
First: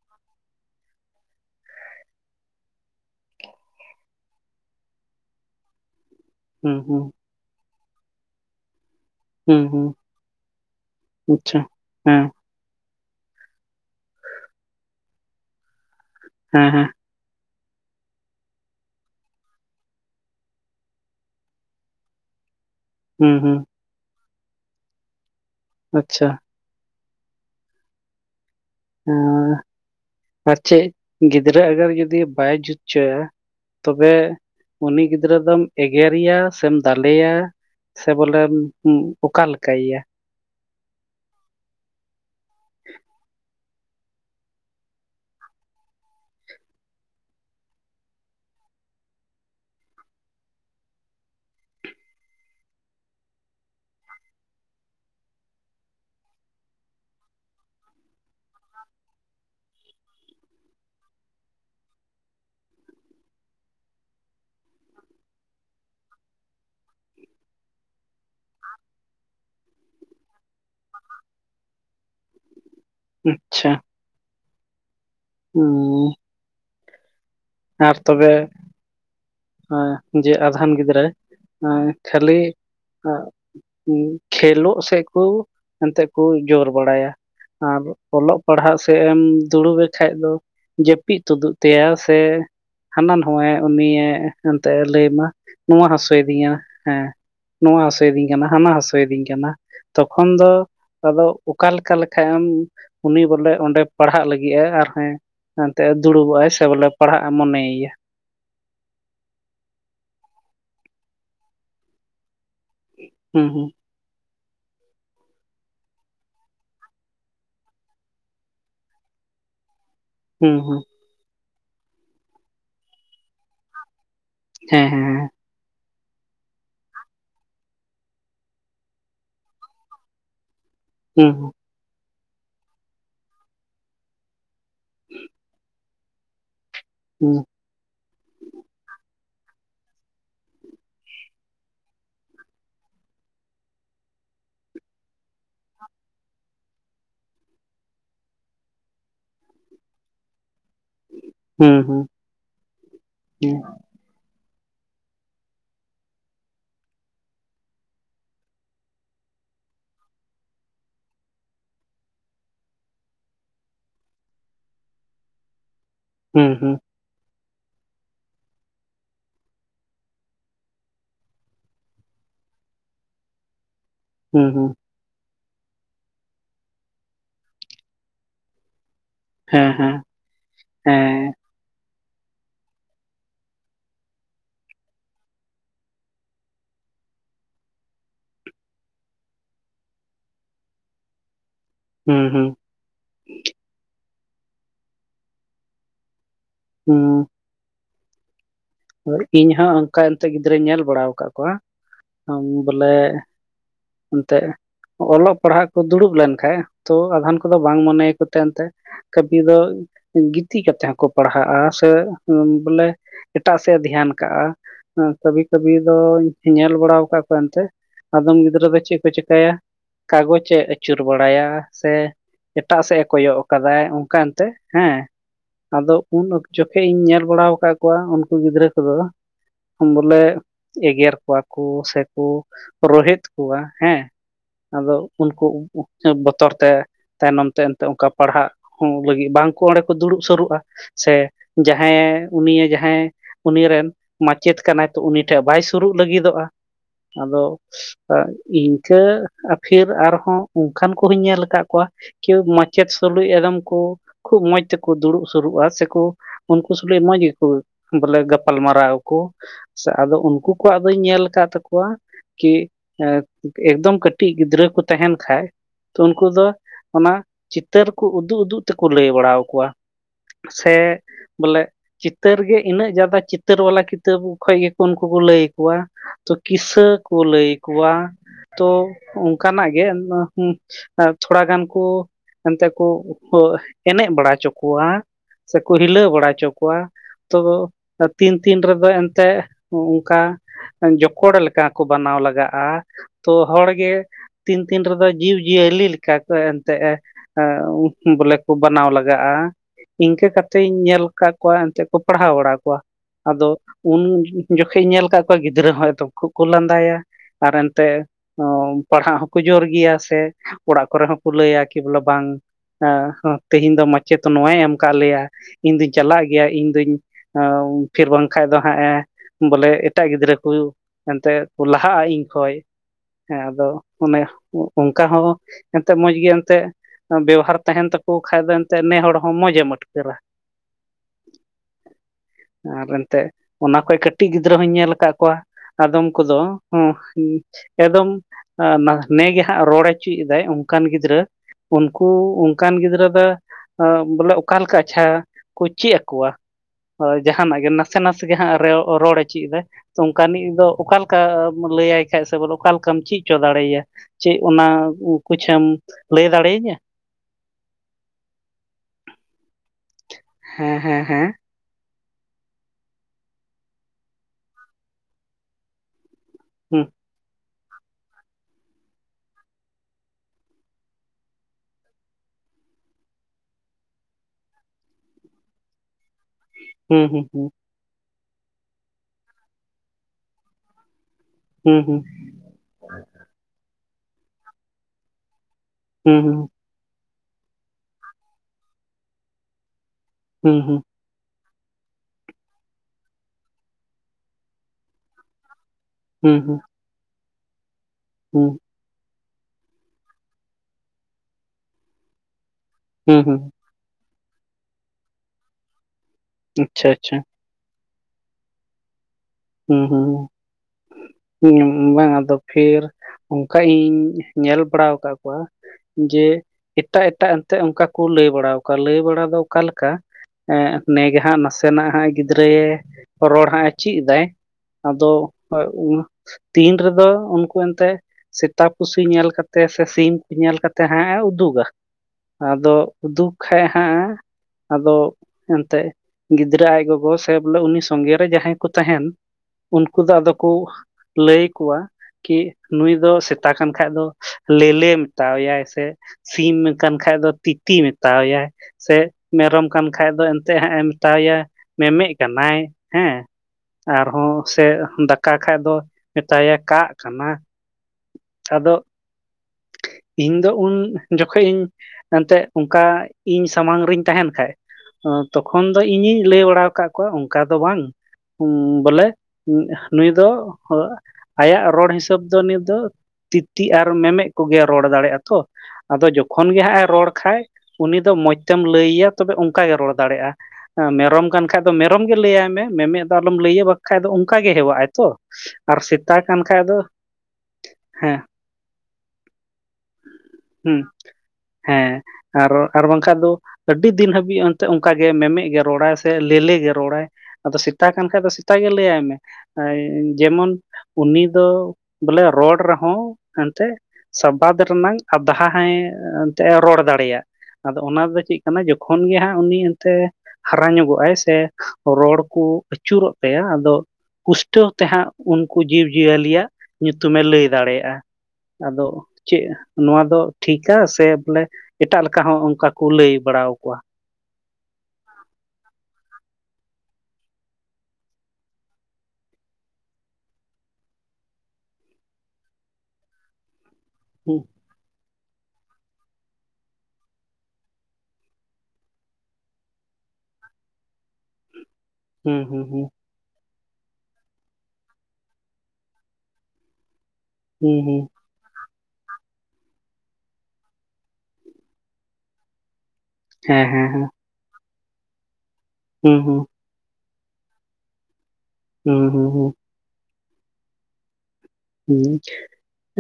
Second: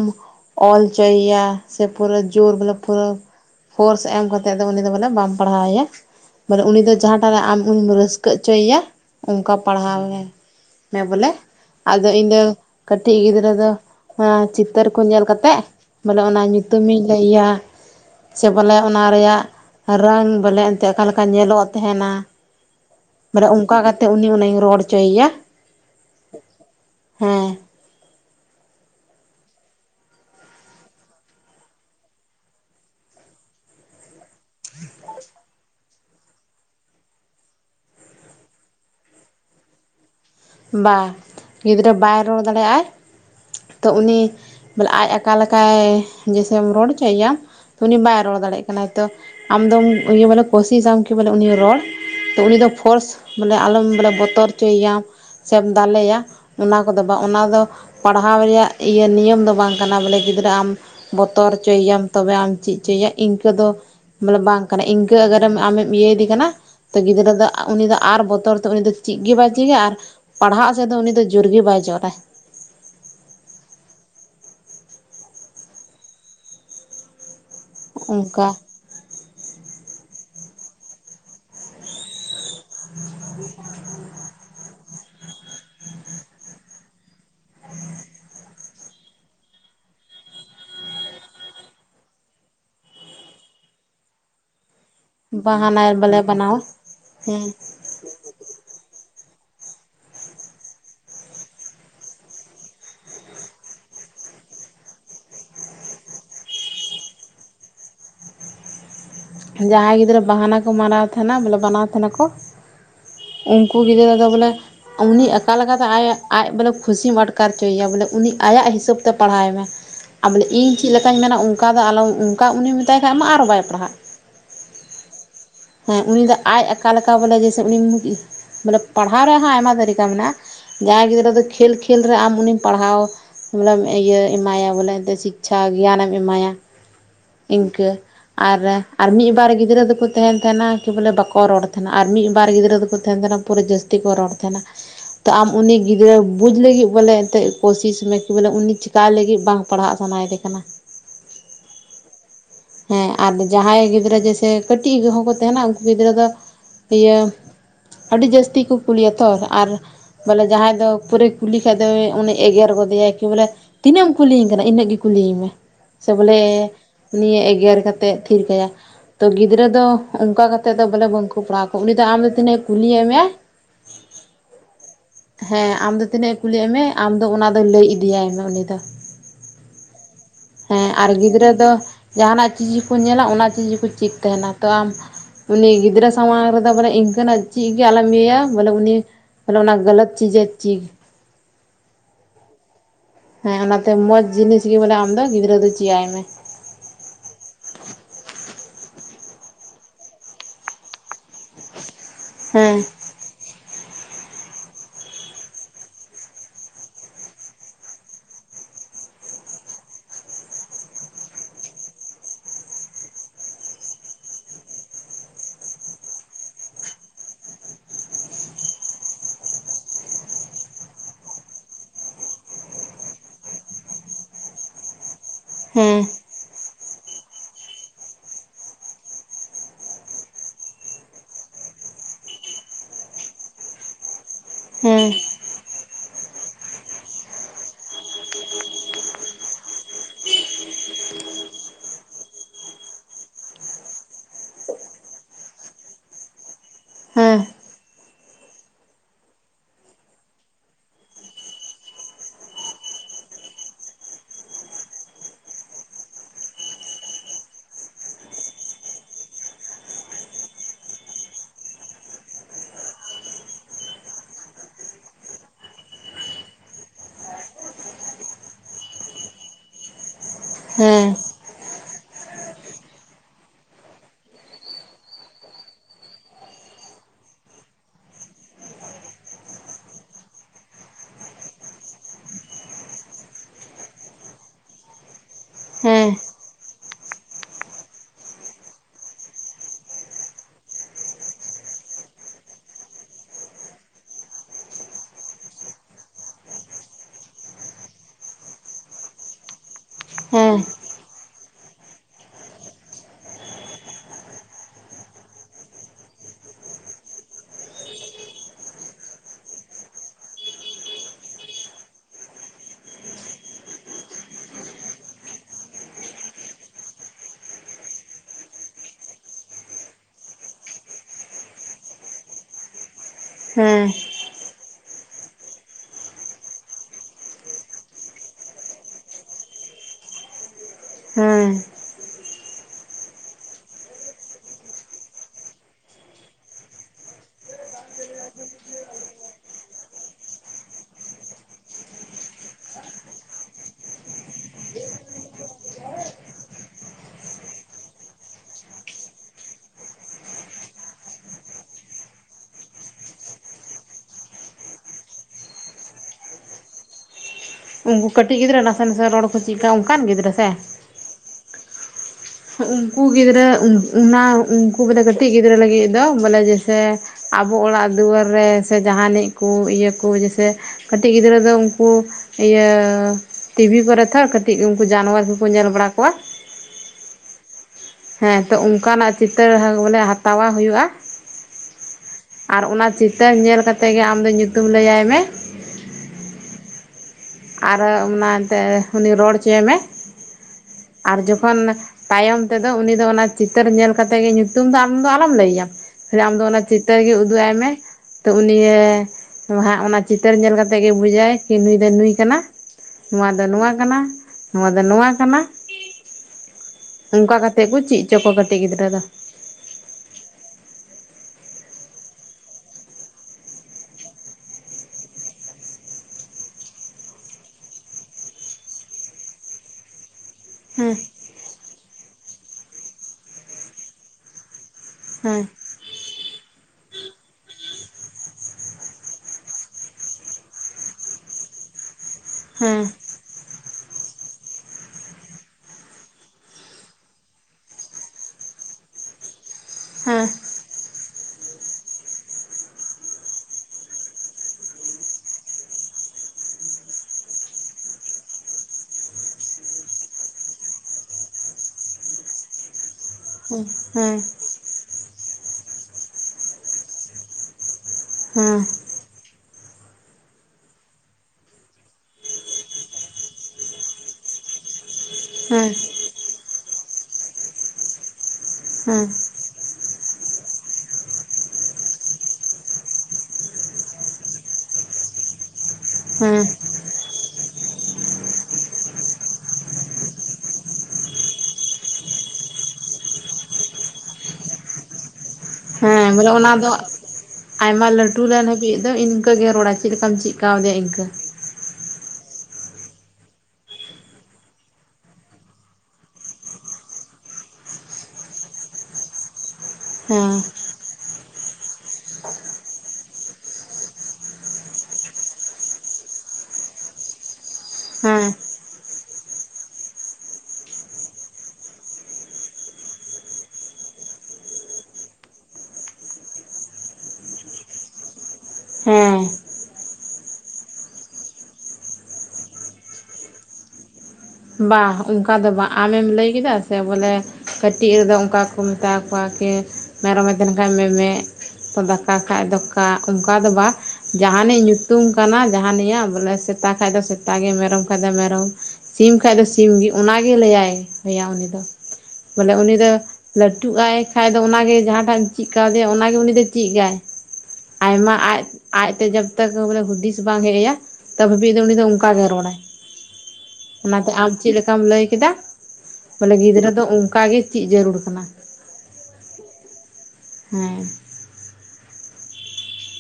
Speaker 2: ᱚᱞ ᱦᱚᱪᱚᱭᱮᱭᱟ ᱥᱮ ᱯᱩᱨᱟᱹ ᱡᱳᱨ ᱵᱚᱞᱮ ᱯᱩᱨᱟᱹ ᱯᱷᱳᱨᱥ ᱮᱢ ᱠᱟᱛᱮᱫ ᱫᱚ ᱩᱱᱤ ᱫᱚ ᱵᱚᱞᱮ ᱵᱟᱢ ᱯᱟᱲᱦᱟᱣᱮᱭᱟ᱾ ᱢᱟᱱᱮ
Speaker 1: ᱦᱩᱸ
Speaker 2: ᱩᱱᱤ ᱫᱚ
Speaker 1: ᱦᱩᱸ
Speaker 2: ᱡᱟᱦᱟᱸᱴᱟᱜ ᱟᱢ ᱩᱱᱤᱢ ᱨᱟᱹᱥᱠᱟᱹᱜ ᱦᱚᱪᱚᱭᱮᱭᱟ ᱚᱱᱠᱟ
Speaker 1: ᱦᱩᱸ ᱦᱩᱸ
Speaker 2: ᱯᱟᱲᱦᱟᱣ ᱮᱢᱮ [inaudible] ᱵᱚᱞᱮ
Speaker 1: ᱟᱪᱪᱷᱟ
Speaker 2: ᱟᱫᱚ
Speaker 1: ᱦᱮᱸ
Speaker 2: ᱤᱧ ᱫᱚ ᱠᱟᱹᱴᱤᱡ ᱜᱤᱫᱽᱨᱟᱹ ᱫᱚ ᱚᱱᱟ ᱪᱤᱛᱟᱹᱨ ᱠᱚ ᱧᱮᱞ ᱠᱟᱛᱮᱫ ᱵᱚᱞᱮ ᱚᱱᱟ
Speaker 1: ᱦᱮᱸ
Speaker 2: ᱧᱩᱛᱩᱢ
Speaker 1: ᱦᱮᱸ
Speaker 2: ᱤᱧ ᱞᱟᱹᱭᱟᱭᱟ ᱾ ᱥᱮ ᱵᱚᱞᱮ ᱚᱱᱟ ᱨᱮᱭᱟᱜ ᱨᱚᱝ ᱵᱚᱞᱮ ᱮᱱᱛᱮᱫ ᱚᱠᱟ ᱞᱮᱠᱟ ᱧᱮᱞᱚᱜ ᱛᱟᱦᱮᱱᱟ ᱾
Speaker 1: ᱦᱩᱸ
Speaker 2: ᱢᱟᱱᱮ
Speaker 1: ᱦᱩᱸ
Speaker 2: ᱚᱱᱠᱟ ᱠᱟᱛᱮᱜ ᱩᱱᱤ ᱚᱱᱟᱧ ᱨᱚᱲ ᱦᱚᱪᱚᱭᱮᱭᱟ ᱾
Speaker 1: ᱟᱪᱪᱷᱟ ᱾
Speaker 2: ᱦᱮᱸ ᱾
Speaker 1: ᱦᱮᱸᱻ ᱟᱨ ᱪᱮᱫ ᱜᱤᱫᱽᱨᱟᱹ ᱮᱜᱮᱨ ᱡᱩᱫᱤ ᱵᱟᱭ ᱡᱩᱛ ᱦᱚᱪᱚᱭᱟ ᱛᱚᱵᱮ ᱩᱱᱤ ᱜᱤᱫᱽᱨᱟᱹ ᱫᱚᱢ ᱮᱜᱮᱨᱮᱭᱟ ᱥᱮᱢ ᱫᱟᱞᱮᱭᱟ ᱥᱮ ᱵᱚᱞᱮᱢ ᱚᱠᱟ ᱞᱮᱠᱟᱭ ᱮᱭᱟ?
Speaker 2: ᱵᱟ, ᱜᱤᱫᱽᱨᱟᱹ ᱵᱟᱭ ᱨᱚᱲ ᱫᱟᱲᱮᱭᱟᱜᱼ ᱟᱭ᱾ ᱛᱚ ᱩᱱᱤ ᱵᱚᱞᱮ ᱟᱡ ᱚᱠᱟ ᱞᱮᱠᱟᱭ ᱡᱮᱭᱥᱮᱢ ᱨᱚᱲ ᱦᱚᱪᱚᱭᱮᱭᱟ ᱛᱚ ᱩᱱᱤ ᱵᱟᱭ ᱨᱚᱲ ᱫᱟᱲᱮᱭᱟᱜ ᱠᱟᱱᱟᱭ, ᱛᱚ ᱟᱢᱫᱚᱢ ᱤᱭᱟᱹ ᱵᱚᱞᱮ ᱠᱳᱥᱤᱥᱟᱢ ᱠᱤ ᱵᱚᱞᱮ ᱩᱱᱤ ᱨᱚᱲ, ᱛᱚ ᱩᱱᱤ ᱫᱚ ᱯᱷᱳᱨᱥ ᱵᱚᱞᱮ ᱟᱞᱚᱢ ᱵᱚᱞᱮ ᱵᱚᱛᱚᱨ ᱦᱚᱪᱚᱭᱮᱭᱟᱢ ᱥᱮᱢ ᱫᱟᱞᱮᱭᱟ ᱚᱱᱟ ᱠᱚᱫᱚ ᱵᱟᱝ᱾ ᱚᱱᱟ ᱫᱚ ᱯᱟᱲᱦᱟᱣ ᱨᱮᱭᱟᱜ ᱤᱭᱟᱹ ᱱᱤᱭᱚᱢ ᱫᱚ ᱵᱟᱝ ᱠᱟᱱᱟ᱾ ᱵᱚᱞᱮ ᱜᱤᱫᱽᱨᱟᱹ ᱟᱢ ᱵᱚᱛᱚᱨ ᱦᱚᱪᱚᱭᱮᱭᱟᱢ ᱛᱚᱵᱮ ᱟᱢ ᱪᱮᱫ ᱦᱚᱪᱚᱭᱮᱭᱟ ᱤᱱᱠᱟᱹ ᱫᱚ ᱵᱚᱞᱮ ᱵᱟᱝ ᱠᱟᱱᱟ ᱾ ᱤᱱᱠᱟᱹ ᱟᱜᱟᱨᱮᱢ ᱟᱢᱮᱢ ᱤᱭᱟᱹᱭᱮᱫᱮ ᱠᱟᱱᱟ ᱛᱚ ᱜᱤᱫᱽᱨᱟᱹ ᱫᱚ ᱩᱱᱤ ᱫᱚ ᱟᱨ ᱵᱚᱛᱚᱨ ᱛᱮ ᱩᱱᱤ ᱫᱚ ᱪᱮᱫ ᱜᱮ ᱵᱟᱭ ᱪᱮᱫᱟ ᱟᱨ ᱯᱟᱲᱦᱟᱜ ᱥᱮᱫ ᱫᱚ ᱩᱱᱤ ᱫᱚ ᱡᱳᱨ ᱜᱮ ᱵᱟᱭ ᱡᱚᱨᱟᱭ ᱾
Speaker 1: ᱟᱪᱪᱷᱟ ᱾ ᱦᱩᱸᱻ ᱟᱨ ᱛᱚᱵᱮ
Speaker 2: ᱚᱱᱠᱟ
Speaker 1: ᱮᱸ, ᱡᱮ ᱟᱫᱷᱟᱱ ᱜᱤᱫᱽᱨᱟᱹ ᱮᱸ ᱠᱷᱟᱹᱞᱤ, [unintelligible] ᱠᱷᱮᱞᱳᱚᱜ ᱥᱮᱫ ᱠᱚ ᱮᱱᱛᱮ ᱠᱚ ᱡᱳᱨ ᱵᱟᱲᱟᱭᱟ ᱾ ᱟᱨ ᱚᱞᱚᱜ ᱯᱟᱲᱦᱟᱜ ᱥᱮᱫ ᱮᱢ ᱫᱩᱲᱩᱵᱮ ᱠᱷᱟᱡ ᱫᱚ ᱡᱟᱹᱯᱤᱫ ᱛᱩᱫᱩᱜ ᱛᱟᱭᱟ ᱥᱮ ᱦᱟᱱᱟ ᱱᱟᱣᱟᱭᱟ ᱩᱱᱤᱭᱮ ᱦᱟᱱᱛᱮ ᱞᱟᱹᱭ ᱟᱢᱟ ᱱᱚᱣᱟ
Speaker 2: ᱵᱟᱦᱟᱱᱟ ᱵᱟᱞᱮ
Speaker 1: ᱦᱟᱥᱩᱭᱤᱫᱤᱧᱟ
Speaker 2: ᱵᱮᱱᱟᱣᱟ
Speaker 1: ᱦᱮᱸ, ᱱᱚᱣᱟ ᱦᱟᱥᱩᱭᱤᱫᱤᱧ ᱠᱟᱱᱟ ᱦᱟᱱᱟ ᱦᱟᱥᱩᱭᱤᱫᱤᱧ ᱠᱟᱱᱟ ᱾ ᱛᱚᱠᱷᱚᱱ ᱫᱚᱼᱼ ᱟᱫᱚ ᱚᱠᱟᱞᱮᱠᱟ ᱞᱮᱠᱷᱟᱡ ᱮᱢ, ᱩᱱᱤ ᱵᱚᱞᱮ ᱚᱸᱰᱮ ᱯᱟᱲᱦᱟᱜ ᱞᱟᱹᱜᱤᱫᱼᱮ ᱟᱨ ᱦᱮᱸᱼᱼ ᱮᱱᱛᱮᱜ ᱫᱩᱲᱩᱵᱚᱜᱼ ᱟᱭ ᱥᱮ ᱵᱚᱞᱮ ᱯᱟᱲᱦᱟᱜᱼᱟ ᱮ ᱢᱚᱱᱮᱭᱮᱭᱟ ᱾
Speaker 2: ᱡᱟᱦᱟᱸᱭ ᱜᱤᱫᱽᱨᱟᱹ ᱵᱟᱦᱟᱱᱟ ᱠᱚ ᱢᱟᱨᱟᱣ ᱛᱟᱸᱦᱮᱱᱟ, ᱵᱚᱞᱮ ᱵᱟᱱᱟᱣ ᱛᱟᱸᱦᱮᱱᱟ ᱠᱚᱼᱼ
Speaker 1: ᱦᱩᱸ ᱦᱩᱸ
Speaker 2: ᱩᱱᱠᱩ ᱜᱤᱫᱽᱨᱟᱹ ᱫᱚ ᱵᱚᱞᱮᱼᱼ ᱩᱱᱤ ᱟᱠᱟ ᱞᱮᱠᱟᱛᱮ ᱟᱭᱮ, ᱟᱡ ᱵᱚᱞᱮ ᱠᱷᱩᱥᱤᱢ ᱟᱴᱠᱟᱨ ᱦᱚᱪᱚᱭᱮᱭᱟ ᱵᱚᱞᱮ ᱩᱱᱤ ᱟᱭᱟᱜ ᱦᱤᱥᱟᱹᱵᱽ ᱛᱮ ᱯᱟᱲᱦᱟᱣᱮ ᱢᱮ ᱾ ᱟᱫᱚ ᱵᱚᱞᱮ
Speaker 1: ᱦᱩᱸ
Speaker 2: ᱤᱧ
Speaker 1: ᱦᱩᱸ
Speaker 2: ᱪᱮᱫ ᱞᱮᱠᱟᱧ ᱢᱮᱱᱟ ᱚᱱᱠᱟ ᱫᱚ ᱟᱞᱚ, ᱚᱱᱠᱟ ᱩᱱᱤᱢ ᱢᱮᱛᱟᱭ ᱠᱷᱟᱡ ᱢᱟ ᱟᱨᱦᱚᱸ ᱵᱟᱭ ᱯᱟᱲᱦᱟᱜ ᱾
Speaker 1: ᱦᱮᱸ ᱦᱮᱸ ᱦᱮᱸ ᱾
Speaker 2: ᱦᱮᱸ ᱩᱱᱤ ᱫᱚ ᱟᱡ ᱚᱠᱟ ᱞᱮᱠᱟ ᱵᱚᱞᱮ ᱡᱮᱭᱥᱮ ᱩᱱᱤ ᱵᱚᱞᱮ ᱯᱟᱲᱦᱟᱣ ᱨᱮᱦᱚᱸ ᱟᱭᱢᱟ ᱛᱚᱨᱤᱠᱟ ᱢᱮᱱᱟᱜᱼᱟ ᱾ ᱡᱟᱦᱟᱸᱭ
Speaker 1: ᱦᱮᱸ
Speaker 2: ᱜᱤᱫᱽᱨᱟᱹ ᱫᱚ
Speaker 1: ᱦᱩᱸ
Speaker 2: ᱠᱷᱮᱞ ᱠᱷᱮᱞ ᱨᱮ ᱟᱢ ᱩᱱᱤᱢ ᱯᱟᱲᱦᱟᱣᱼᱼ ᱵᱚᱞᱮ ᱤᱭᱟᱹ ᱮᱢᱟᱭᱟ ᱵᱚᱞᱮ ᱮᱱᱛᱮ ᱥᱤᱪᱪᱷᱟ ᱜᱮᱭᱟᱱᱮᱢ ᱮᱢᱟᱭᱟ ᱾
Speaker 1: ᱦᱩᱸ ᱾
Speaker 2: ᱤᱸᱠᱟᱹ, ᱟᱨ ᱟᱨ ᱢᱤᱫ ᱵᱟᱨ ᱜᱤᱫᱽᱨᱟᱹ ᱫᱚᱠᱚᱼᱼ ᱛᱟᱸᱦᱮᱱ ᱛᱟᱸᱦᱮᱱᱟ ᱠᱤ ᱵᱚᱞᱮ ᱵᱟᱠᱚ ᱨᱚᱲ ᱛᱟᱸᱦᱮᱱᱟ ᱟᱨ ᱢᱤᱫ ᱵᱟᱨ ᱜᱤᱫᱽᱨᱟᱹ ᱫᱚᱠᱚ ᱛᱟᱸᱦᱮᱱ ᱛᱟᱸᱦᱮᱱᱟ ᱯᱩᱨᱟᱹ ᱡᱟᱹᱥᱛᱤ ᱠᱚ ᱨᱚᱲ ᱛᱟᱸᱦᱮᱱᱟ ᱾ ᱛᱚ ᱟᱢ ᱩᱱᱤ ᱜᱤᱫᱽᱨᱟᱹ ᱵᱩᱡᱽ ᱞᱟᱹᱜᱤᱫ ᱵᱚᱞᱮ ᱮᱱᱛᱮᱜ ᱠᱳᱥᱤᱥ ᱢᱮ ᱠᱤ ᱵᱚᱞᱮ ᱩᱱᱤᱼᱼ ᱚᱠᱟ ᱞᱟᱹᱜᱤᱫ ᱵᱟᱝ ᱯᱟᱲᱦᱟᱜ ᱥᱟᱱᱟᱭᱫᱮ ᱠᱟᱱᱟ ᱾
Speaker 1: ᱦᱩᱸ ᱦᱩᱸ ᱾
Speaker 2: ᱦᱮᱸ ᱟᱨ ᱡᱟᱦᱟᱸᱭ ᱜᱤᱫᱽᱨᱟᱹ ᱡᱮᱭᱥᱮ ᱠᱟᱹᱴᱤᱡ ᱦᱚᱸᱠᱚ ᱛᱟᱸᱦᱮᱱᱟ ᱩᱱᱠᱩ ᱜᱤᱫᱽᱨᱟᱹ ᱫᱚ ᱤᱭᱟᱹᱼᱼ ᱟᱹᱰᱤ ᱡᱟᱹᱥᱛᱤ ᱠᱚ ᱠᱩᱞᱤᱭᱟ ᱛᱚ ᱟᱨᱼᱼ ᱵᱚᱞᱮ ᱡᱟᱦᱟᱸᱭ ᱫᱚ ᱯᱩᱨᱟᱹᱭ ᱠᱩᱞᱤ ᱠᱷᱟᱡ ᱫᱚᱭ ᱩᱱᱤ ᱮᱜᱮᱨ ᱜᱚᱫᱮᱭᱟᱭ ᱠᱤ ᱵᱚᱞᱮᱼᱼ ᱛᱤᱱᱟᱹᱜ ᱮᱢ ᱠᱩᱞᱤᱧ ᱠᱟᱱᱟ ᱤᱱᱟᱹᱜ ᱜᱤ ᱠᱩᱞᱤᱧ ᱢᱮ, ᱥᱮ ᱵᱚᱞᱮ
Speaker 1: ᱦᱩᱸ ᱦᱩᱸ ᱦᱩᱸ
Speaker 2: ᱱᱤᱭᱟᱹᱼᱼ ᱜᱮᱨ ᱠᱟᱛᱮᱫ ᱛᱷᱤᱨ ᱠᱟᱭᱟ ᱾ ᱛᱚ ᱜᱤᱫᱽᱨᱟᱹ ᱫᱚ ᱚᱱᱠᱟ ᱠᱟᱛᱮᱜ ᱫᱚ ᱵᱚᱞᱮ ᱵᱟᱝᱠᱩ ᱯᱟᱲᱦᱟᱣ ᱠᱚᱣᱟ, ᱩᱱᱤ ᱫᱚ ᱟᱢ ᱫᱚ ᱛᱤᱱᱟᱹᱜ ᱮ ᱠᱩᱞᱤᱭᱮᱜ ᱢᱮᱭᱟᱭ ᱾ [inaudible]
Speaker 1: ᱦᱩᱸ ᱦᱩᱸ ᱾
Speaker 2: ᱦᱮᱸ, ᱟᱢᱫᱚ ᱛᱤᱱᱟᱹᱜ ᱮ ᱠᱩᱞᱤᱭᱮᱫ ᱢᱮᱭᱟᱭ ᱟᱢ ᱫᱚ ᱚᱱᱟ ᱫᱚ ᱞᱟᱹᱭ ᱤᱫᱤᱭᱟᱭ ᱢᱮ ᱩᱱᱤ ᱫᱚ ᱾
Speaker 1: ᱦᱮᱸ ᱦᱮᱸ
Speaker 2: ᱦᱮᱸ ᱟᱨ ᱜᱤᱫᱽᱨᱟᱹ ᱫᱚᱼᱼ ᱡᱟᱸᱦᱟᱱᱟᱜ ᱪᱤᱡᱽ ᱜᱮᱠᱚ ᱧᱮᱞᱟ ᱚᱱᱟ ᱪᱤᱡᱽ ᱜᱮᱠᱚ ᱪᱮᱫᱽ ᱛᱟᱸᱦᱮᱱᱟ, ᱛᱚ ᱟᱢᱼᱼ ᱩᱱᱤ ᱜᱤᱫᱽᱨᱟᱹ ᱥᱟᱢᱟᱝ ᱨᱮᱫᱚ ᱵᱚᱞᱮ ᱤᱱᱠᱟᱹᱱᱟᱜ ᱪᱮᱫᱽ ᱜᱮ ᱟᱞᱚᱢ ᱤᱭᱟᱹᱭᱟ, ᱵᱚᱞᱮ ᱩᱱᱤᱼᱼ ᱟᱫᱚ ᱚᱱᱟ ᱜᱚᱞᱚᱛ ᱪᱤᱡᱮ ᱪᱤᱫᱽ ᱾
Speaker 1: ᱦᱩᱸ ᱦᱩᱸ
Speaker 2: ᱦᱮᱸ ᱚᱱᱟᱛᱮ ᱢᱚᱸᱡᱽ ᱡᱤᱱᱤᱥ ᱜᱮ ᱵᱚᱞᱮ ᱟᱢ ᱫᱚ ᱜᱤᱫᱽᱨᱟᱹ ᱫᱚ ᱪᱮᱫᱽ ᱟᱭ ᱢᱮ ᱾
Speaker 1: ᱦᱩᱸ [unintelligible] ᱤᱧ ᱦᱚᱸ ᱚᱱᱠᱟ ᱛᱮ ᱜᱤᱫᱽᱨᱟᱹᱧ ᱧᱮᱞ ᱵᱟᱲᱟᱳ ᱠᱟᱜ ᱠᱚᱣᱟ
Speaker 2: ᱦᱮᱸ
Speaker 1: ᱵᱚᱞᱮ ᱮᱱᱛᱮᱜᱼᱼ ᱚᱞᱚᱜ ᱯᱟᱲᱦᱟᱜ ᱠᱚ ᱫᱩᱲᱩᱵ ᱞᱮᱱᱠᱷᱟᱡ, ᱛᱚ ᱟᱫᱷᱟᱱ ᱠᱚᱫᱚ ᱵᱟᱝ ᱢᱚᱱᱮᱭᱟᱠᱚ ᱛᱟᱦᱮ ᱮᱱᱛᱮᱼᱼ ᱠᱟᱹᱵᱷᱤ ᱫᱚ ᱜᱤᱛᱤᱡ ᱠᱟᱛᱮ ᱦᱚᱸᱠᱚ ᱯᱟᱲᱦᱟᱜᱼᱟ ᱥᱮ ᱵᱚᱞᱮᱼᱼ ᱮᱴᱟᱜ ᱥᱮᱫ ᱮ ᱫᱷᱮᱭᱟᱱ ᱠᱟᱜᱼᱟ, ᱠᱟᱹᱵᱷᱤ ᱠᱟᱹᱵᱷᱤ ᱫᱚᱧ ᱧᱮᱞ ᱵᱟᱲᱟ ᱟᱠᱟᱫ ᱠᱚᱣᱟ ᱮᱱᱛᱮᱼᱼ ᱟᱫᱚᱢ ᱜᱤᱫᱽᱨᱟᱹ ᱫᱚ ᱪᱮᱫ ᱠᱚ ᱪᱮᱠᱟᱭᱟ, ᱠᱟᱜᱚᱡᱮ ᱟᱹᱪᱩᱨ ᱵᱟᱲᱟᱭᱟ ᱥᱮᱼᱼ ᱮᱴᱟᱜ ᱥᱮᱫ ᱮ ᱠᱚᱭᱚᱜ ᱟᱠᱟᱫᱟᱭ ᱚᱱᱠᱟ ᱮᱱᱛᱮ ᱦᱮᱸ ᱾ ᱟᱫᱚ
Speaker 2: ᱦᱮᱸ
Speaker 1: ᱩᱱ ᱡᱚᱠᱷᱮᱡ ᱤᱧ ᱧᱮᱞ ᱵᱟᱲᱟᱳ ᱟᱠᱟᱫ ᱠᱚᱣᱟ ᱩᱱᱠᱩ ᱜᱤᱫᱽᱨᱟᱹ ᱠᱚᱫᱚᱼᱼ ᱵᱚᱞᱮ, ᱮᱜᱮᱨ ᱠᱚᱣᱟ ᱠᱚ ᱥᱮᱠᱚ ᱨᱳᱦᱮᱫ ᱠᱚᱣᱟ, ᱦᱮᱸᱼᱼ ᱟᱫᱚ
Speaker 2: ᱦᱮᱸ
Speaker 1: ᱩᱱᱠᱩ ᱵᱚᱛᱚᱨ ᱛᱮᱼᱼ ᱛᱟᱭᱱᱚᱢ ᱛᱮ ᱮᱱᱛᱮ ᱚᱱᱠᱟ ᱯᱟᱲᱦᱟᱜ ᱦᱚᱸ ᱞᱟᱹᱜᱤᱫ ᱵᱟᱝ ᱠᱚ ᱚᱸᱰᱮ ᱠᱚ ᱫᱩᱲᱩᱵ ᱥᱩᱨᱩᱜᱼᱟ ᱾ ᱥᱮ ᱡᱟᱸᱦᱟᱭᱮ ᱩᱱᱤᱭᱮ ᱡᱟᱸᱦᱟᱭᱼᱼ ᱩᱱᱤ ᱨᱮᱱ ᱢᱟᱪᱮᱫ ᱠᱟᱱᱟᱭ ᱛᱚ ᱩᱱᱤ ᱴᱷᱮᱡ ᱵᱟᱭ ᱥᱩᱨᱩᱜ ᱞᱟᱹᱜᱤᱫᱚᱜ-ᱟ᱾
Speaker 2: ᱦᱮᱸ
Speaker 1: ᱟᱫᱚᱼᱼ ᱤᱱᱠᱟᱹ ᱟᱯᱷᱤᱨ ᱟᱨᱦᱚᱸ ᱚᱱᱠᱟᱱ ᱠᱚᱫᱚᱧ ᱧᱮᱞ ᱟᱠᱟᱫ ᱠᱚᱣᱟ, ᱠᱮᱣ ᱢᱟᱪᱮᱫ ᱥᱩᱞᱩᱡ ᱟᱫᱚᱢ ᱠᱚᱼᱼ ᱠᱷᱩᱵ ᱢᱚᱡᱽ ᱛᱮᱠᱚ ᱫᱩᱲᱩᱵ ᱥᱩᱨᱩᱜ-ᱟ ᱥᱮᱠᱚ ᱩᱱᱠᱩ ᱥᱚᱞᱮ ᱢᱚᱸᱡᱽ ᱜᱮᱠᱚᱼᱼ ᱵᱚᱞᱮ ᱜᱟᱯᱟᱞ ᱢᱟᱨᱟᱣ ᱟᱠᱚ ᱥᱮ ᱟᱫᱚ ᱩᱱᱠᱩ ᱠᱚᱣᱟᱜ ᱫᱚᱧ ᱧᱮᱞ ᱟᱠᱟᱫ ᱛᱟᱠᱚᱣᱟᱼᱼ ᱠᱤ ᱮᱸ ᱮᱠᱫᱚᱢ ᱠᱟᱹᱴᱤᱡ ᱜᱤᱫᱽᱨᱟᱹ ᱠᱚ ᱛᱟᱦᱮᱱ ᱠᱷᱟᱡᱼᱼ ᱛᱚ ᱩᱱᱠᱩ ᱫᱚ ᱚᱱᱟ ᱪᱤᱛᱟᱹᱨ ᱠᱚ ᱩᱫᱩᱜ ᱩᱫᱩᱜ ᱛᱮᱠᱚ ᱞᱟᱹᱭ ᱵᱟᱲᱟ ᱟᱠᱚᱣᱟ᱾ ᱥᱮ
Speaker 2: ᱦᱮᱸ
Speaker 1: ᱵᱚᱞᱮ ᱪᱤᱛᱟᱹᱨ ᱜᱮᱼᱼ ᱤᱱᱟᱹᱜ ᱡᱟᱫᱟ ᱪᱤᱛᱟᱹᱨ ᱵᱟᱞᱟ ᱠᱤᱛᱟᱹᱵ ᱠᱷᱚᱡ ᱜᱮᱠᱚ ᱩᱱᱠᱩ ᱠᱚ ᱞᱟᱹᱭ ᱟᱠᱚᱣᱟ᱾ ᱛᱚ ᱠᱤᱥᱟᱹ ᱠᱚ ᱞᱟᱹᱭ ᱟᱠᱩᱣᱟ ᱛᱚ ᱚᱱᱠᱟᱱᱟᱜ ᱜᱮᱼᱼ ᱟᱸ ᱛᱷᱚᱲᱟ ᱜᱟᱱ ᱠᱚ ᱮᱱᱛᱮ ᱠᱚ ᱮᱱᱮᱡ ᱵᱟᱲᱟ ᱚᱪᱚ ᱠᱚᱣᱟ᱾ ᱥᱮᱠᱚ ᱦᱤᱞᱟᱹᱣ ᱵᱟᱲᱟ ᱚᱪᱚ ᱠᱚᱣᱟ᱾ ᱫᱚ ᱛᱤᱱ ᱛᱤᱱ ᱨᱮᱫᱚ ᱮᱱᱛᱮ ᱚᱱᱠᱟᱼᱼ ᱡᱚᱠᱚᱲ ᱞᱮᱠᱟ ᱠᱚ ᱵᱟᱱᱟᱣ ᱞᱟᱜᱟᱜ-ᱟ ᱛᱚ ᱦᱚᱲᱜᱮᱼᱼ ᱛᱤᱱ ᱛᱤᱱ ᱨᱮᱫᱚ ᱡᱤᱵᱽ ᱡᱤᱭᱟᱹᱞᱤ ᱞᱮᱠᱟ ᱠᱚ ᱮᱱᱛᱮᱜ ᱮᱼᱼ ᱟᱸ ᱵᱚᱞᱮ ᱠᱚ ᱵᱟᱱᱟᱣ ᱞᱟᱜᱟᱜ-ᱟ ᱤᱱᱠᱟᱹ
Speaker 2: ᱦᱮᱸ ᱦᱮᱸ
Speaker 1: ᱠᱟᱛᱮᱜ ᱤᱧ ᱧᱮᱞ ᱠᱟᱫ ᱠᱚᱣᱟ ᱮᱱᱛᱮᱜᱼᱼ ᱠᱚ ᱯᱟᱲᱦᱟᱣ ᱵᱟᱲᱟ ᱠᱚᱣᱟ᱾ ᱟᱫᱚ ᱩᱱ ᱡᱚᱠᱷᱮᱡ ᱤᱧ ᱧᱮᱞ ᱟᱠᱟᱫ ᱠᱚᱣᱟ ᱜᱤᱫᱽᱨᱟᱹ ᱦᱚᱸ ᱮᱛᱚᱢ ᱠᱷᱩᱵ ᱠᱚ ᱞᱟᱸᱫᱟᱭᱟ᱾ ᱟᱨ ᱮᱱᱛᱮ ᱚᱸ ᱯᱟᱲᱦᱟᱜ ᱦᱚᱸᱠᱚ ᱡᱳᱨ ᱜᱮᱭᱟ ᱥᱮᱼᱼ ᱚᱲᱟᱜ ᱠᱚᱨᱮ ᱦᱚᱸᱠᱚ ᱞᱟᱹᱭᱟ ᱠᱤ ᱵᱚᱞᱮ ᱵᱟᱝ, ᱛᱮᱦᱮᱸᱧ ᱫᱚ ᱢᱟᱪᱮᱫ ᱱᱚᱜᱼᱚᱭ ᱮᱢ ᱠᱟᱫ ᱞᱮᱭᱟ ᱤᱧᱫᱩᱧ ᱪᱟᱞᱟᱜ ᱜᱮᱭᱟ, ᱤᱧᱼᱼ ᱫᱚᱧ ᱚᱸᱻ ᱯᱷᱤᱨ ᱵᱟᱝ ᱠᱷᱟᱡ ᱫᱚᱦᱟᱸᱜ ᱮᱸᱼᱼ ᱵᱚᱞᱮ ᱮᱴᱟᱜ ᱜᱤᱫᱽᱨᱟᱹ ᱠᱩ ᱮᱱᱛᱮᱫ ᱠᱚ ᱞᱟᱦᱟᱜ-ᱟ ᱤᱧ ᱠᱷᱚᱡᱼᱼ ᱦᱮᱸ ᱟᱫᱚ ᱚᱱᱮ ᱚᱱᱠᱟ ᱦᱚᱸ ᱮᱱᱛᱮᱜ ᱢᱚᱡᱽ ᱜᱮ ᱮᱱᱛᱮ, ᱵᱮᱣᱦᱟᱨ ᱛᱟᱦᱮᱸᱱ ᱛᱟᱠᱚ ᱠᱷᱟᱡ ᱫᱚ ᱮᱱᱛᱮᱜ ᱱᱮ ᱦᱚᱲ ᱦᱚᱸ ᱢᱚᱡᱮᱢ ᱟᱴᱠᱟᱹᱨᱟ᱾
Speaker 2: ᱦᱮᱸ
Speaker 1: ᱟᱨ ᱮᱱᱛᱮᱜ ᱚᱱᱟ ᱠᱷᱚᱡ ᱠᱟᱹᱴᱤᱡ ᱜᱤᱫᱽᱨᱟᱹ ᱦᱚᱧ ᱧᱮᱞ ᱟᱠᱟᱫ ᱠᱚᱣᱟ᱾ ᱟᱫᱚᱢ ᱠᱚᱫᱚ ᱦᱩᱸ ᱦᱩᱸ ᱮᱫᱚᱢ᱾ [inaudible] ᱱᱮ ᱜᱮ ᱦᱟᱸᱜ ᱨᱚᱲ ᱚᱪᱚ ᱪᱮᱫ ᱫᱟᱭ ᱚᱱᱠᱟᱱ ᱜᱤᱫᱽᱨᱟᱹᱼᱼ ᱩᱱᱠᱩ ᱚᱱᱠᱟᱱ ᱜᱤᱫᱽᱨᱟᱹ ᱫᱚ ᱵᱚᱞᱮ ᱚᱠᱟ ᱞᱮᱠᱟ ᱪᱷᱟ ᱠᱩ ᱪᱮᱫ ᱟᱠᱚᱣᱟ? ᱡᱟᱦᱟᱱᱟᱜ ᱜᱮ ᱱᱟᱥᱮ ᱱᱟᱥᱮ ᱜᱮ ᱦᱟᱸᱜ ᱨᱚ ᱨᱚᱲᱮ ᱪᱮᱫ ᱮᱫᱟ, ᱚᱱᱠᱟᱱᱤᱡ ᱫᱚ ᱚᱠᱟ ᱞᱮᱠᱟᱢ ᱞᱟᱹᱭᱟᱭ ᱠᱷᱟᱡ ᱥᱮ ᱵᱚᱞᱮ ᱚᱠᱟ ᱞᱮᱠᱟᱢ ᱪᱤᱫ ᱚᱪᱚ ᱫᱟᱲᱮᱭᱟᱭᱟ? ᱪᱮᱫ ᱚᱱᱟ ᱠᱩᱪᱷᱮᱢ ᱞᱟᱹᱭ ᱫᱟᱲᱮᱭᱟᱹᱧᱟ?
Speaker 2: ᱩᱱᱠᱩ ᱠᱟᱹᱴᱤᱡ ᱜᱤᱫᱽᱨᱟᱹ ᱱᱟᱥᱮ ᱱᱟᱥᱮ ᱨᱚᱲ ᱠᱚ ᱪᱤᱫ ᱠᱟᱜ ᱚᱱᱠᱟᱱ ᱜᱤᱫᱽᱨᱟᱹ ᱥᱮᱼᱼ
Speaker 1: ᱮᱸ ᱦᱮᱸ ᱦᱮᱸᱼᱼ
Speaker 2: ᱩᱱᱠᱩ ᱜᱤᱫᱽᱨᱟᱹ ᱚᱱᱟ ᱩᱱᱠᱩ ᱵᱚᱞᱮ ᱠᱟᱹᱴᱤᱡ ᱜᱤᱫᱽᱨᱟᱹ ᱞᱟᱹᱜᱤᱫ ᱫᱚ ᱵᱚᱞᱮ ᱡᱮᱥᱮᱼᱼ
Speaker 1: ᱦᱩᱸ
Speaker 2: ᱟᱵᱚ ᱚᱲᱟᱜ ᱫᱩᱣᱟᱹᱨ ᱨᱮ ᱥᱮ ᱡᱟᱦᱟᱱᱤᱡ ᱠᱚ ᱤᱭᱟᱹ ᱠᱚ ᱡᱮᱥᱮᱼᱼ ᱠᱟᱹᱴᱤᱡ ᱜᱤᱫᱽᱨᱟᱹ ᱫᱚ ᱩᱱᱠᱩ ᱤᱭᱟᱹᱼᱼ ᱴᱤᱵᱷᱤ ᱠᱚᱨᱮ ᱛᱷᱚ ᱠᱟᱹᱴᱤᱡ ᱩᱱᱠᱩ ᱡᱟᱱᱣᱟᱨ ᱠᱚᱠᱚ ᱧᱮᱞ ᱵᱟᱲᱟ ᱠᱚᱣᱟ᱾
Speaker 1: ᱦᱩᱸ ᱦᱩᱸ ᱦᱩᱸ
Speaker 2: ᱦᱮᱸ ᱛᱚ ᱚᱱᱠᱟᱱᱟᱜ ᱪᱤᱛᱟᱹᱨ ᱵᱚᱞᱮ ᱦᱟᱛᱟᱣᱟ ᱦᱩᱭᱩᱜ-ᱟ᱾
Speaker 1: ᱦᱩᱸ ᱦᱩᱸ
Speaker 2: ᱟᱨ ᱚᱱᱟ ᱪᱤᱛᱟᱹᱨ ᱧᱮᱞ ᱠᱟᱛᱮᱫ ᱜᱮ ᱟᱢᱫᱚ ᱧᱩᱛᱩᱢ ᱞᱟᱹᱭᱟᱭ ᱢᱮ᱾
Speaker 1: ᱦᱩᱸ ᱦᱩᱸ
Speaker 2: ᱟᱨ ᱚᱱᱟ ᱛᱮ ᱩᱱᱤ ᱨᱚᱲ ᱚᱪᱚᱭᱮᱢᱮ᱾
Speaker 1: ᱦᱩᱸ ᱦᱩᱸ
Speaker 2: ᱟᱨ ᱡᱚᱠᱷᱚᱱ ᱛᱟᱭᱚᱢ ᱛᱮᱫᱚ ᱩᱱᱤ ᱫᱚ ᱚᱱᱟ ᱪᱤᱛᱟᱹᱨ ᱧᱮᱞ ᱠᱟᱛᱮ ᱜᱮ ᱧᱩᱛᱩᱢ ᱫᱚ ᱟᱢ ᱫᱚ ᱟᱞᱚᱢ ᱞᱟᱹᱭᱮᱭᱟ᱾ ᱠᱷᱟᱞᱤ
Speaker 1: ᱦᱩᱸ
Speaker 2: ᱟᱢᱫᱚ
Speaker 1: ᱦᱩᱸ
Speaker 2: ᱚᱱᱟ
Speaker 1: ᱦᱩᱸ
Speaker 2: ᱪᱤᱛᱟᱹᱨ ᱜᱮ ᱩᱫᱩᱜ ᱟᱭ ᱢᱮ ᱛᱚ
Speaker 1: ᱦᱩᱸ
Speaker 2: ᱩᱱᱤ ᱭᱮ ᱦᱟᱸᱜ ᱚᱱᱟ ᱪᱤᱛᱟᱹᱨ ᱧᱮᱞ ᱠᱟᱛᱮ ᱜᱮ ᱵᱩᱡᱟᱭ ᱱᱩᱭ ᱫᱚ ᱱᱩᱭ ᱠᱟᱱᱟ,
Speaker 1: ᱦᱩᱸ
Speaker 2: ᱱᱚᱣᱟ
Speaker 1: ᱦᱩᱸ
Speaker 2: ᱫᱚ ᱱᱚᱣᱟ ᱠᱟᱱᱟ᱾ ᱱᱚᱣᱟ ᱫᱚ ᱱᱚᱣᱟ ᱠᱟᱱᱟ᱾
Speaker 1: ᱟᱪᱪᱷᱟ ᱟᱪᱪᱷᱟ
Speaker 2: ᱚᱝᱠᱟ ᱠᱟᱛᱮᱜ ᱠᱚ ᱪᱮᱫ ᱦᱚᱪᱚ ᱠᱟᱹᱴᱤᱡ ᱜᱤᱫᱽᱨᱟᱹ ᱫᱚ
Speaker 1: ᱦᱩᱸ ᱦᱩᱸ ᱵᱟᱝ ᱟᱫᱚ ᱯᱷᱤᱨ ᱚᱝᱠᱟ ᱤᱧ ᱧᱮᱞ ᱵᱟᱲᱟ ᱠᱟᱜ ᱠᱚᱣᱟ ᱡᱮ ᱮᱴᱟᱜᱼᱮᱴᱟᱜ ᱮᱱᱛᱮᱜ ᱚᱝᱠᱟ ᱠᱩ ᱞᱟᱹᱭ ᱵᱟᱲᱟᱣ ᱠᱚᱣᱟ ᱞᱟᱹᱭ ᱵᱟᱲᱟ ᱫᱚ ᱚᱠᱟ ᱞᱮᱠᱟ ᱟᱸᱜ
Speaker 2: ᱦᱮᱸ
Speaker 1: ᱱᱮᱜᱮ ᱦᱟᱸᱜ ᱱᱟᱥᱮᱱᱟᱜ ᱦᱟᱸᱜ ᱜᱤᱫᱽᱨᱟᱹᱭ ᱨᱚᱲ ᱦᱟᱸᱜ ᱪᱮᱜ ᱫᱟᱭ ᱟᱫᱚ
Speaker 2: ᱦᱮᱸ
Speaker 1: ᱦᱚᱭ ᱩᱱ ᱛᱤᱱ ᱨᱮᱫᱚ ᱩᱱᱠᱩ ᱮᱱᱛᱮᱫ ᱥᱮᱛᱟ, ᱯᱩᱥᱤ ᱧᱮᱞ ᱠᱟᱛᱮ ᱥᱮ ᱥᱤᱢ ᱧᱮᱞ ᱠᱟᱛᱮᱜ ᱦᱟᱸᱜ ᱮ ᱩᱫᱩᱜᱟ ᱟᱫᱚ
Speaker 2: ᱦᱮᱸ
Speaker 1: ᱩᱫᱩᱜ ᱠᱷᱟᱡ ᱦᱟᱸᱜ ᱟᱫᱚ ᱚᱱᱛᱮᱜ ᱜᱤᱫᱽᱨᱟᱹ ᱟᱡ ᱜᱚᱜᱚ ᱥᱮ ᱵᱚᱞᱮ ᱩᱱᱤ ᱥᱚᱸᱜᱮ ᱨᱮ ᱡᱟᱦᱟᱸᱭ ᱠᱚ ᱛᱟᱦᱮᱱ ᱩᱱᱠᱩ ᱫᱚ
Speaker 2: ᱦᱮᱸ
Speaker 1: ᱟᱫᱚ ᱠᱩ ᱞᱟᱹᱭ ᱟᱠᱚᱣᱟ ᱠᱤ ᱱᱩᱭ ᱫᱚ ᱥᱮᱛᱟ ᱠᱟᱱ ᱠᱷᱟᱡ ᱫᱚ ᱞᱮᱞᱮ ᱢᱮᱛᱟᱣᱟᱭᱟᱭ ᱥᱮ ᱥᱤᱢ ᱠᱟᱱ ᱠᱷᱟᱡ ᱫᱚ ᱛᱤᱛᱤ ᱢᱮᱛᱟᱣᱟᱭᱟᱭ ᱥᱮ ᱢᱮᱨᱚᱢ ᱠᱟᱱ ᱠᱷᱟᱡ ᱫᱚ ᱮᱱᱛᱮᱫ ᱦᱮᱸᱜ ᱮ ᱢᱮᱛᱟᱣ ᱟᱭᱟ ᱢᱮ-ᱢᱮᱜ ᱠᱟᱱᱟᱭ ᱦᱮᱸ
Speaker 2: ᱦᱮᱸ ᱦᱮᱸ
Speaker 1: ᱟᱨᱦᱚᱸ ᱥᱮ ᱫᱟᱠᱟ ᱠᱷᱟᱡ ᱫᱚ ᱢᱮᱛᱟᱣ ᱟᱭᱟ ᱠᱟᱜ ᱠᱟᱱᱟ
Speaker 2: ᱦᱩᱸ
Speaker 1: ᱟᱫᱚ ᱤᱧ ᱫᱚ ᱩᱱ ᱡᱚᱠᱷᱚᱡ ᱤᱧ ᱮᱱᱛᱮᱜ ᱚᱝᱠᱟ ᱤᱧ ᱥᱟᱢᱟᱝ ᱨᱤᱧ ᱛᱟᱦᱮᱱ ᱠᱷᱟᱡ
Speaker 2: ᱦᱮᱸ
Speaker 1: ᱛᱚᱠᱷᱚᱱ ᱫᱚ ᱤᱧᱤᱧ ᱞᱟᱹᱭ ᱵᱟᱲᱟᱣ ᱠᱟᱜ ᱠᱚᱣᱟ ᱚᱝᱠᱟ ᱫᱚ ᱵᱟᱝ ᱵᱚᱞᱮ
Speaker 2: ᱦᱮᱸ
Speaker 1: ᱱᱩᱭ ᱫᱚ ᱟᱭᱟᱜ ᱨᱚᱲ ᱦᱤᱥᱟᱹᱵ ᱫᱚ ᱱᱤᱛ ᱫᱚ ᱛᱤᱛᱤ ᱟᱨ ᱢᱮᱢᱮᱜ ᱠᱩᱜᱮ ᱨᱚᱲ ᱫᱟᱲᱮᱭᱟᱜᱼᱟ ᱛᱚ ᱟᱫᱚ
Speaker 2: ᱦᱮᱸ
Speaker 1: ᱡᱚᱠᱷᱚᱱ ᱜᱮ ᱦᱟᱸᱜ ᱮ ᱨᱚᱲ ᱠᱷᱟᱡ ᱩᱱᱤ ᱫᱚ ᱢᱚᱡᱽ ᱛᱮᱢ ᱞᱟᱹᱭᱮᱭᱟ ᱛᱚᱵᱮ ᱚᱝᱠᱟᱜᱮ ᱨᱚᱲ ᱫᱟᱲᱮᱜᱼᱟ ᱢᱮᱨᱚᱢ ᱠᱟᱱ ᱠᱷᱟᱡ ᱫᱚ ᱢᱮᱨᱚᱢ ᱜᱮ ᱞᱟᱹᱭᱟᱭ ᱢᱮ ᱢᱮᱢᱮᱜ ᱫᱚ ᱟᱞᱚᱢ ᱞᱟᱹᱭᱭᱟ ᱵᱟᱝᱠᱷᱟᱡ ᱫᱚ ᱚᱝᱠᱟ ᱜᱮ ᱦᱮᱣᱟᱜᱼ ᱟᱭ ᱛᱚ ᱟᱨ
Speaker 2: ᱦᱮᱸ
Speaker 1: ᱥᱮᱛᱟ
Speaker 2: ᱵᱚᱞᱮ
Speaker 1: ᱠᱟᱱ
Speaker 2: ᱚᱱᱟ
Speaker 1: ᱠᱷᱟᱡ
Speaker 2: ᱫᱚ ᱟᱭᱢᱟ
Speaker 1: ᱦᱮᱸ
Speaker 2: ᱞᱟᱹᱴᱩ ᱞᱮᱱ ᱦᱟᱹᱵᱤᱡ ᱫᱚ ᱤᱱᱠᱟᱹᱜ ᱜᱮ ᱨᱚᱲᱟᱭ ᱪᱤᱜ ᱞᱮᱠᱟᱢ ᱪᱮᱫ ᱠᱟᱣᱫᱮᱭᱟ
Speaker 1: ᱦᱩᱸ
Speaker 2: ᱤᱱᱠᱟᱹ
Speaker 1: ᱦᱮᱸ ᱟᱨ ᱟᱨ ᱵᱟᱝᱠᱷᱟᱡ ᱫᱚ ᱟᱹᱰᱤ ᱫᱤᱱ ᱦᱟᱹᱵᱤᱡ ᱮᱱᱛᱮ ᱚᱝᱠᱟᱜᱮ ᱢᱮᱢᱮᱜ ᱜᱮ ᱨᱚᱲᱟᱭ ᱥᱮ ᱞᱮᱞᱮ ᱜᱮ ᱨᱚᱲ ᱟᱭ ᱟᱫᱚ ᱥᱮᱛᱟ ᱠᱟᱱ ᱠᱷᱟᱡ ᱫᱚ ᱥᱮᱛᱟ ᱜᱮ ᱞᱟᱹᱭᱟᱭ ᱢᱮ
Speaker 2: ᱦᱮᱸ
Speaker 1: ᱡᱮᱢᱚᱱ ᱩᱱᱤ ᱫᱚ ᱵᱚᱞᱮ ᱨᱚᱲ ᱨᱮᱦᱚᱸ ᱮᱱᱛᱮ ᱥᱟᱵᱟᱫ ᱨᱮᱱᱟᱝ ᱟᱫᱷᱟ ᱦᱚᱸ ᱭ ᱮᱱᱛᱜ ᱮ ᱨᱚᱲ ᱫᱟᱲᱮᱭᱟᱜ ᱟᱫᱚ ᱚᱱᱟᱫᱚ
Speaker 2: ᱦᱮᱸ
Speaker 1: ᱪᱮᱜ ᱠᱟᱱᱟ ᱡᱚᱠᱷᱚᱱ ᱜᱮ ᱦᱟᱸᱜ ᱩᱱᱤ ᱮᱱᱛᱮ ᱦᱟᱨᱟ ᱧᱚᱜᱚᱜ-ᱟᱭ ᱥᱮ ᱨᱚᱲ ᱠᱚ ᱟᱹᱪᱩᱨᱚᱜ ᱛᱟᱭᱟ ᱟᱫᱚ ᱯᱩᱥᱴᱟᱹᱣ ᱛᱮ ᱦᱟᱸᱜ ᱩᱱᱠᱩ ᱡᱤᱵᱽ-ᱡᱤᱭᱟᱹᱞᱤ ᱭᱟᱜ ᱧᱩᱛᱩᱢᱮ ᱞᱟᱹᱭ ᱫᱟᱲᱮᱭᱟᱜᱼᱟ ᱟᱫᱚ
Speaker 2: ᱦᱮᱸ
Speaker 1: ᱪᱮᱜ ᱱᱚᱣᱟ ᱫᱚ ᱴᱷᱤᱠ-ᱟ ᱥᱮ ᱵᱚᱞᱮ ᱮᱴᱟᱜ ᱞᱮᱠᱟ ᱦᱚᱸ ᱚᱝᱠᱟ ᱠᱩ ᱞᱟᱹᱭ ᱵᱟᱲᱟᱣ ᱠᱚᱣᱟ
Speaker 2: ᱵᱟ ᱚᱝᱠᱟ ᱫᱚ ᱵᱟᱝ, ᱟᱢ ᱮᱢ ᱞᱟᱹᱭᱠᱮᱫᱟ ᱥᱮ ᱵᱚᱞᱮ ᱠᱟᱹᱴᱤᱡ ᱨᱮᱫᱚ ᱚᱠᱟ ᱠᱩ ᱢᱮᱛᱟᱣ ᱠᱚᱣᱟ ᱠᱤ ᱢᱮᱨᱚᱢᱮ ᱛᱟᱦᱮᱱ ᱠᱷᱟᱡ ᱢᱮ-ᱢᱮᱜ ᱫᱟᱠᱟ ᱠᱷᱟᱡ ᱫᱚ ᱠᱟᱜ ᱚᱝᱠᱟ ᱫᱚ ᱵᱟᱝ
Speaker 1: ᱦᱩᱸ
Speaker 2: ᱡᱟᱦᱟᱱᱤᱡ ᱧᱩᱛᱩᱢ ᱠᱟᱱᱟ ᱡᱟᱦᱟᱱᱤᱡ-ᱟᱜ ᱵᱚᱞᱮ ᱥᱮᱛᱟ ᱠᱷᱟᱡ ᱫᱚ ᱥᱮᱛᱟ ᱜᱮ ᱢᱮᱨᱚᱢ ᱠᱷᱟᱡ ᱫᱚ ᱢᱮᱨᱚᱢ ᱥᱤᱢ ᱠᱷᱟᱡ ᱫᱚ ᱥᱤᱢ ᱜᱤ ᱚᱱᱟᱜᱮ ᱞᱟᱹᱭᱟᱭᱟ ᱩᱱᱤ ᱫᱚ
Speaker 1: ᱦᱩᱸ
Speaker 2: ᱵᱚᱞᱮ
Speaker 1: ᱦᱩᱸ
Speaker 2: ᱩᱱᱤ
Speaker 1: ᱦᱩᱸ
Speaker 2: ᱫᱚ ᱞᱟᱹᱴᱩᱜ ᱟᱭ ᱠᱷᱟᱡ ᱫᱚ ᱚᱱᱟᱜᱮ ᱡᱟᱦᱟᱸᱴᱟᱜ ᱮᱢ ᱪᱮᱫ ᱠᱟᱣᱫᱮᱭᱟ ᱚᱱᱟᱜᱮ ᱩᱱᱤ ᱫᱚ ᱪᱮᱜ ᱜᱟᱭ
Speaker 1: ᱦᱩᱸ ᱦᱩᱸ
Speaker 2: ᱟᱭᱢᱟ ᱟᱡ ᱟᱡᱛᱮ ᱡᱚᱵ ᱛᱚᱠ ᱵᱚᱞᱮ ᱦᱩᱫᱤᱥ ᱵᱟᱝ ᱦᱮᱡ ᱟᱭᱟ, ᱛᱟ ᱦᱟᱹᱵᱤᱡ ᱫᱚ ᱩᱱᱤ ᱫᱚ ᱚᱱᱠᱟᱜᱮᱭ ᱾
Speaker 1: ᱦᱮᱸ ᱦᱮᱸ
Speaker 2: ᱚᱱᱟ
Speaker 1: ᱦᱮᱸ
Speaker 2: ᱛᱮ ᱟᱢ ᱪᱮᱫ ᱞᱮᱠᱟᱢ ᱞᱟᱹᱭ ᱠᱮᱫᱟ
Speaker 1: ᱦᱩᱸ
Speaker 2: ᱵᱚᱞᱮ
Speaker 1: ᱦᱩᱸ
Speaker 2: ᱜᱤᱫᱽᱨᱟᱹ ᱫᱚ ᱚᱱᱠᱟ ᱜᱮ ᱪᱮᱫ ᱡᱟᱹᱨᱩᱲ ᱠᱟᱱᱟ᱾
Speaker 1: ᱦᱩᱸ ᱦᱩᱸ ᱦᱩᱸ
Speaker 2: ᱦᱮᱸ
Speaker 1: ᱦᱮᱸ,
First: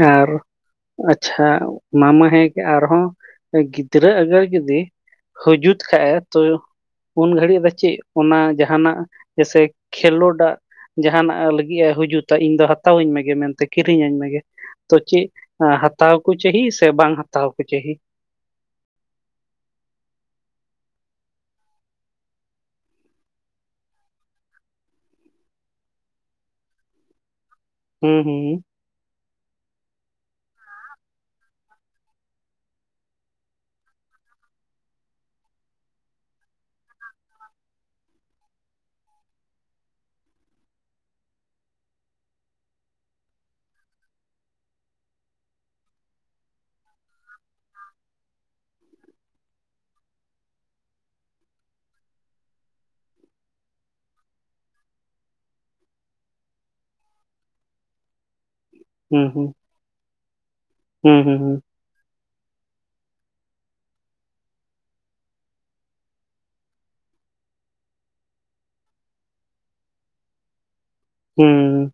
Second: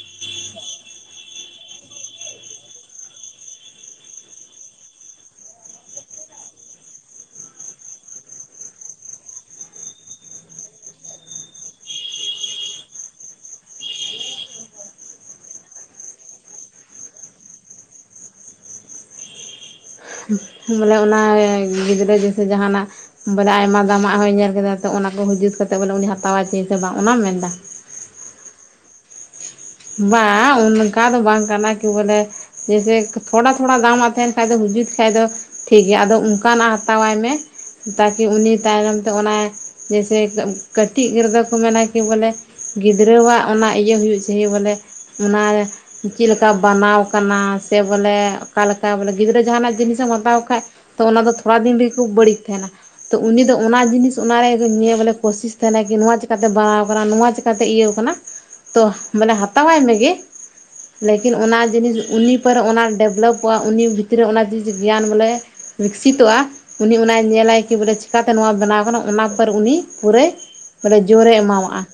Speaker 1: ᱟᱨ ᱟᱪᱪᱷᱟ ᱢᱟ ᱢᱟ ᱦᱮᱸ ᱜᱮ ᱟᱨᱦᱚᱸ ᱜᱤᱫᱽᱨᱟᱹ ᱟᱜᱟᱨ ᱡᱩᱫᱤ ᱦᱩᱡᱩᱛ ᱠᱷᱟᱭᱮ ᱛᱚᱭᱳ ᱩᱱ ᱜᱷᱟᱹᱲᱤᱡ ᱫᱚ ᱪᱮᱫ ᱚᱱᱟ ᱡᱟᱦᱟᱱᱟᱜ ᱡᱮᱥᱮ ᱠᱷᱮᱞᱳᱰᱟᱜ ᱡᱟᱦᱟᱱᱟᱜ ᱞᱟᱹᱜᱤᱫ ᱮ ᱦᱤᱡᱩᱛᱟ ᱤᱧ ᱫᱚ ᱦᱟᱛᱟᱣᱟᱹᱧ ᱢᱮᱜᱮ ᱢᱮᱱᱛᱮ ᱠᱤᱨᱤᱧᱟᱹᱧ ᱢᱮᱜᱮ ᱛᱚ ᱪᱮᱫ ᱦᱟᱛᱟᱣ ᱠᱚ ᱪᱟᱹᱦᱤ ᱥᱮ ᱵᱟᱝ ᱦᱟᱛᱟᱣ ᱠᱚ ᱪᱟᱹᱦᱤ
Speaker 2: ᱵᱚᱞᱮ ᱚᱱᱟ ᱜᱤᱫᱽᱨᱟᱹ ᱡᱮᱭᱥᱮ ᱡᱟᱦᱟᱱᱟᱜ ᱵᱚᱞᱮ ᱟᱭᱢᱟ ᱫᱟᱢᱟᱜ ᱦᱚᱸᱭ ᱧᱮᱞ ᱠᱮᱫᱟ ᱛᱚ ᱚᱱᱟ ᱠᱚ ᱦᱤᱡᱩᱛ ᱠᱟᱛᱮᱫ ᱵᱚᱞᱮ ᱩᱱᱤ ᱦᱟᱛᱟᱣᱟᱭ ᱪᱮ ᱥᱮ ᱵᱟᱝ ᱚᱱᱟᱢ ᱢᱮᱱ ᱮᱫᱟ?
Speaker 1: ᱦᱩᱸ ᱦᱩᱸᱦᱩᱸ᱾
Speaker 2: ᱵᱟᱝ, ᱚᱱᱠᱟ ᱫᱚ ᱵᱟᱝ ᱠᱟᱱᱟ ᱠᱤ ᱵᱚᱞᱮ ᱡᱮᱭᱥᱮ ᱛᱷᱚᱲᱟ ᱛᱷᱚᱲᱟ ᱫᱟᱢᱟᱜ ᱛᱟᱦᱮᱱ ᱠᱷᱟᱡ ᱫᱚ ᱦᱩᱡᱩᱛ ᱠᱷᱟᱡ ᱫᱚ ᱴᱷᱤᱠ ᱜᱮᱭᱟ᱾ ᱟᱫᱚ ᱚᱱᱠᱟᱱᱟᱜ ᱦᱟᱛᱟᱣᱟᱭ ᱢᱮ ᱛᱟᱠᱤ ᱩᱱᱤ ᱛᱟᱭᱱᱚᱢ ᱛᱮ ᱚᱱᱟᱭ ᱡᱮᱭᱥᱮ ᱠᱟᱹᱴᱤᱜ ᱨᱮᱫᱚ ᱠᱚ ᱢᱮᱱᱟ ᱠᱤ ᱵᱚᱞᱮ ᱜᱤᱫᱽᱨᱟᱹᱣᱟᱜ ᱚᱱᱟ ᱤᱭᱟᱹ ᱦᱩᱭᱩᱜ ᱪᱟᱹᱦᱤ ᱵᱚᱞᱮ ᱚᱱᱟ ᱪᱤᱫ ᱞᱮᱠᱟ ᱵᱟᱱᱟᱣ ᱠᱟᱱᱟ ᱥᱮ ᱵᱚᱞᱮ ᱚᱠᱟᱞᱮᱠᱟ ᱵᱚᱞᱮ ᱜᱤᱫᱽᱨᱟᱹ ᱡᱟᱦᱱᱟᱜ ᱡᱤᱱᱤᱥ ᱮᱢ ᱦᱟᱛᱟᱣ ᱠᱷᱟᱡ ᱛᱚ ᱚᱱᱟ ᱫᱚ ᱛᱷᱚᱲᱟ ᱫᱤᱱ ᱨᱮᱜᱮ ᱠᱚ ᱵᱟᱹᱲᱤᱡ ᱛᱟᱦᱮᱱᱟ᱾ ᱛᱚ ᱩᱱᱤ ᱫᱚ ᱚᱱᱟ ᱡᱤᱱᱤᱥ ᱚᱱᱟ ᱨᱮ ᱱᱤᱭᱟᱹ ᱵᱚᱞᱮ ᱠᱳᱥᱤᱥ ᱛᱟᱦᱮᱱᱟᱭ ᱠᱤ ᱱᱚᱣᱟ ᱪᱮᱠᱟᱛᱮ ᱵᱟᱱᱟᱣ ᱟᱠᱟᱱᱟ ᱱᱚᱣᱟ ᱪᱮᱠᱟᱛᱮ ᱤᱭᱟᱹᱣ ᱟᱠᱟᱱᱟ᱾ ᱛᱚᱦ,
Speaker 1: ᱦᱩᱸ
Speaker 2: ᱢᱟᱱᱮ
Speaker 1: ᱦᱩᱸ
Speaker 2: ᱦᱟᱛᱟᱣᱟᱭ ᱢᱮᱜᱮ,
Speaker 1: ᱦᱩᱸ,
Speaker 2: ᱞᱮᱠᱤᱱ
Speaker 1: ᱦᱩᱸ, ᱦᱩᱸ,
Speaker 2: ᱚᱱᱟ ᱡᱤᱱᱤᱥ ᱩᱱᱤ ᱯᱚᱨ ᱚᱱᱟ ᱰᱮᱵᱽᱞᱚᱯᱚᱜᱼᱟ ᱩᱱᱤ ᱵᱷᱤᱛᱨᱤ ᱨᱮ ᱚᱱᱟ ᱪᱤᱡᱽ ᱜᱮᱭᱟᱱ ᱵᱚᱞᱮ ᱣᱤᱠᱥᱤᱛᱚᱜᱼᱟ᱾ ᱩᱱᱤ ᱚᱱᱟᱭ ᱧᱮᱞᱟᱭ ᱠᱤ ᱵᱚᱞᱮ ᱪᱤᱠᱟᱛᱮ ᱱᱚᱣᱟ ᱵᱮᱱᱟᱣ ᱠᱟᱱᱟ ᱚᱱᱟ ᱯᱚᱨ ᱩᱱᱤ ᱯᱩᱨᱟᱹᱭ ᱵᱚᱞᱮ ᱡᱳᱨᱮ ᱮᱢᱟᱣᱟᱜᱼᱟ᱾
Speaker 1: ᱦᱩᱸ,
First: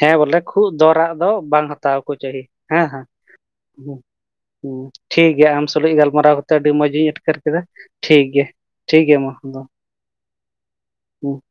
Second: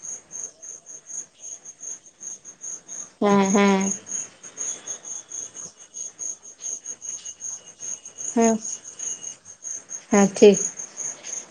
Speaker 1: ᱦᱮᱸ ᱵᱚᱞᱮ ᱠᱷᱩᱜ ᱫᱚᱨᱟᱜ ᱫᱚ ᱵᱟᱝ ᱦᱟᱛᱟᱣ ᱟᱠᱚ ᱪᱟᱹᱦᱤ, ᱦᱮᱸ ᱦᱮᱸ᱾
Speaker 2: ᱦᱮᱸ ᱦᱮᱸ᱾
Speaker 1: ᱦᱩᱸ, ᱴᱷᱤᱠ ᱜᱮᱭᱟ ᱟᱢ ᱥᱩᱞᱩᱡ ᱜᱟᱞᱢᱟᱨᱟᱣ ᱠᱟᱛᱮᱜ ᱟᱹᱰᱤ ᱢᱚᱸᱡᱽ ᱤᱧ ᱟᱴᱠᱟᱨ ᱠᱮᱫᱟ᱾ ᱴᱷᱤᱠ ᱜᱮᱭᱟ,
Speaker 2: ᱦᱮᱸ
Speaker 1: ᱴᱷᱤᱠ ᱜᱮᱭᱟ ᱢᱟ ᱫᱚ᱾
Speaker 2: ᱦᱮᱸ ᱴᱷᱤᱠ᱾
Speaker 1: ᱦᱩᱸ᱾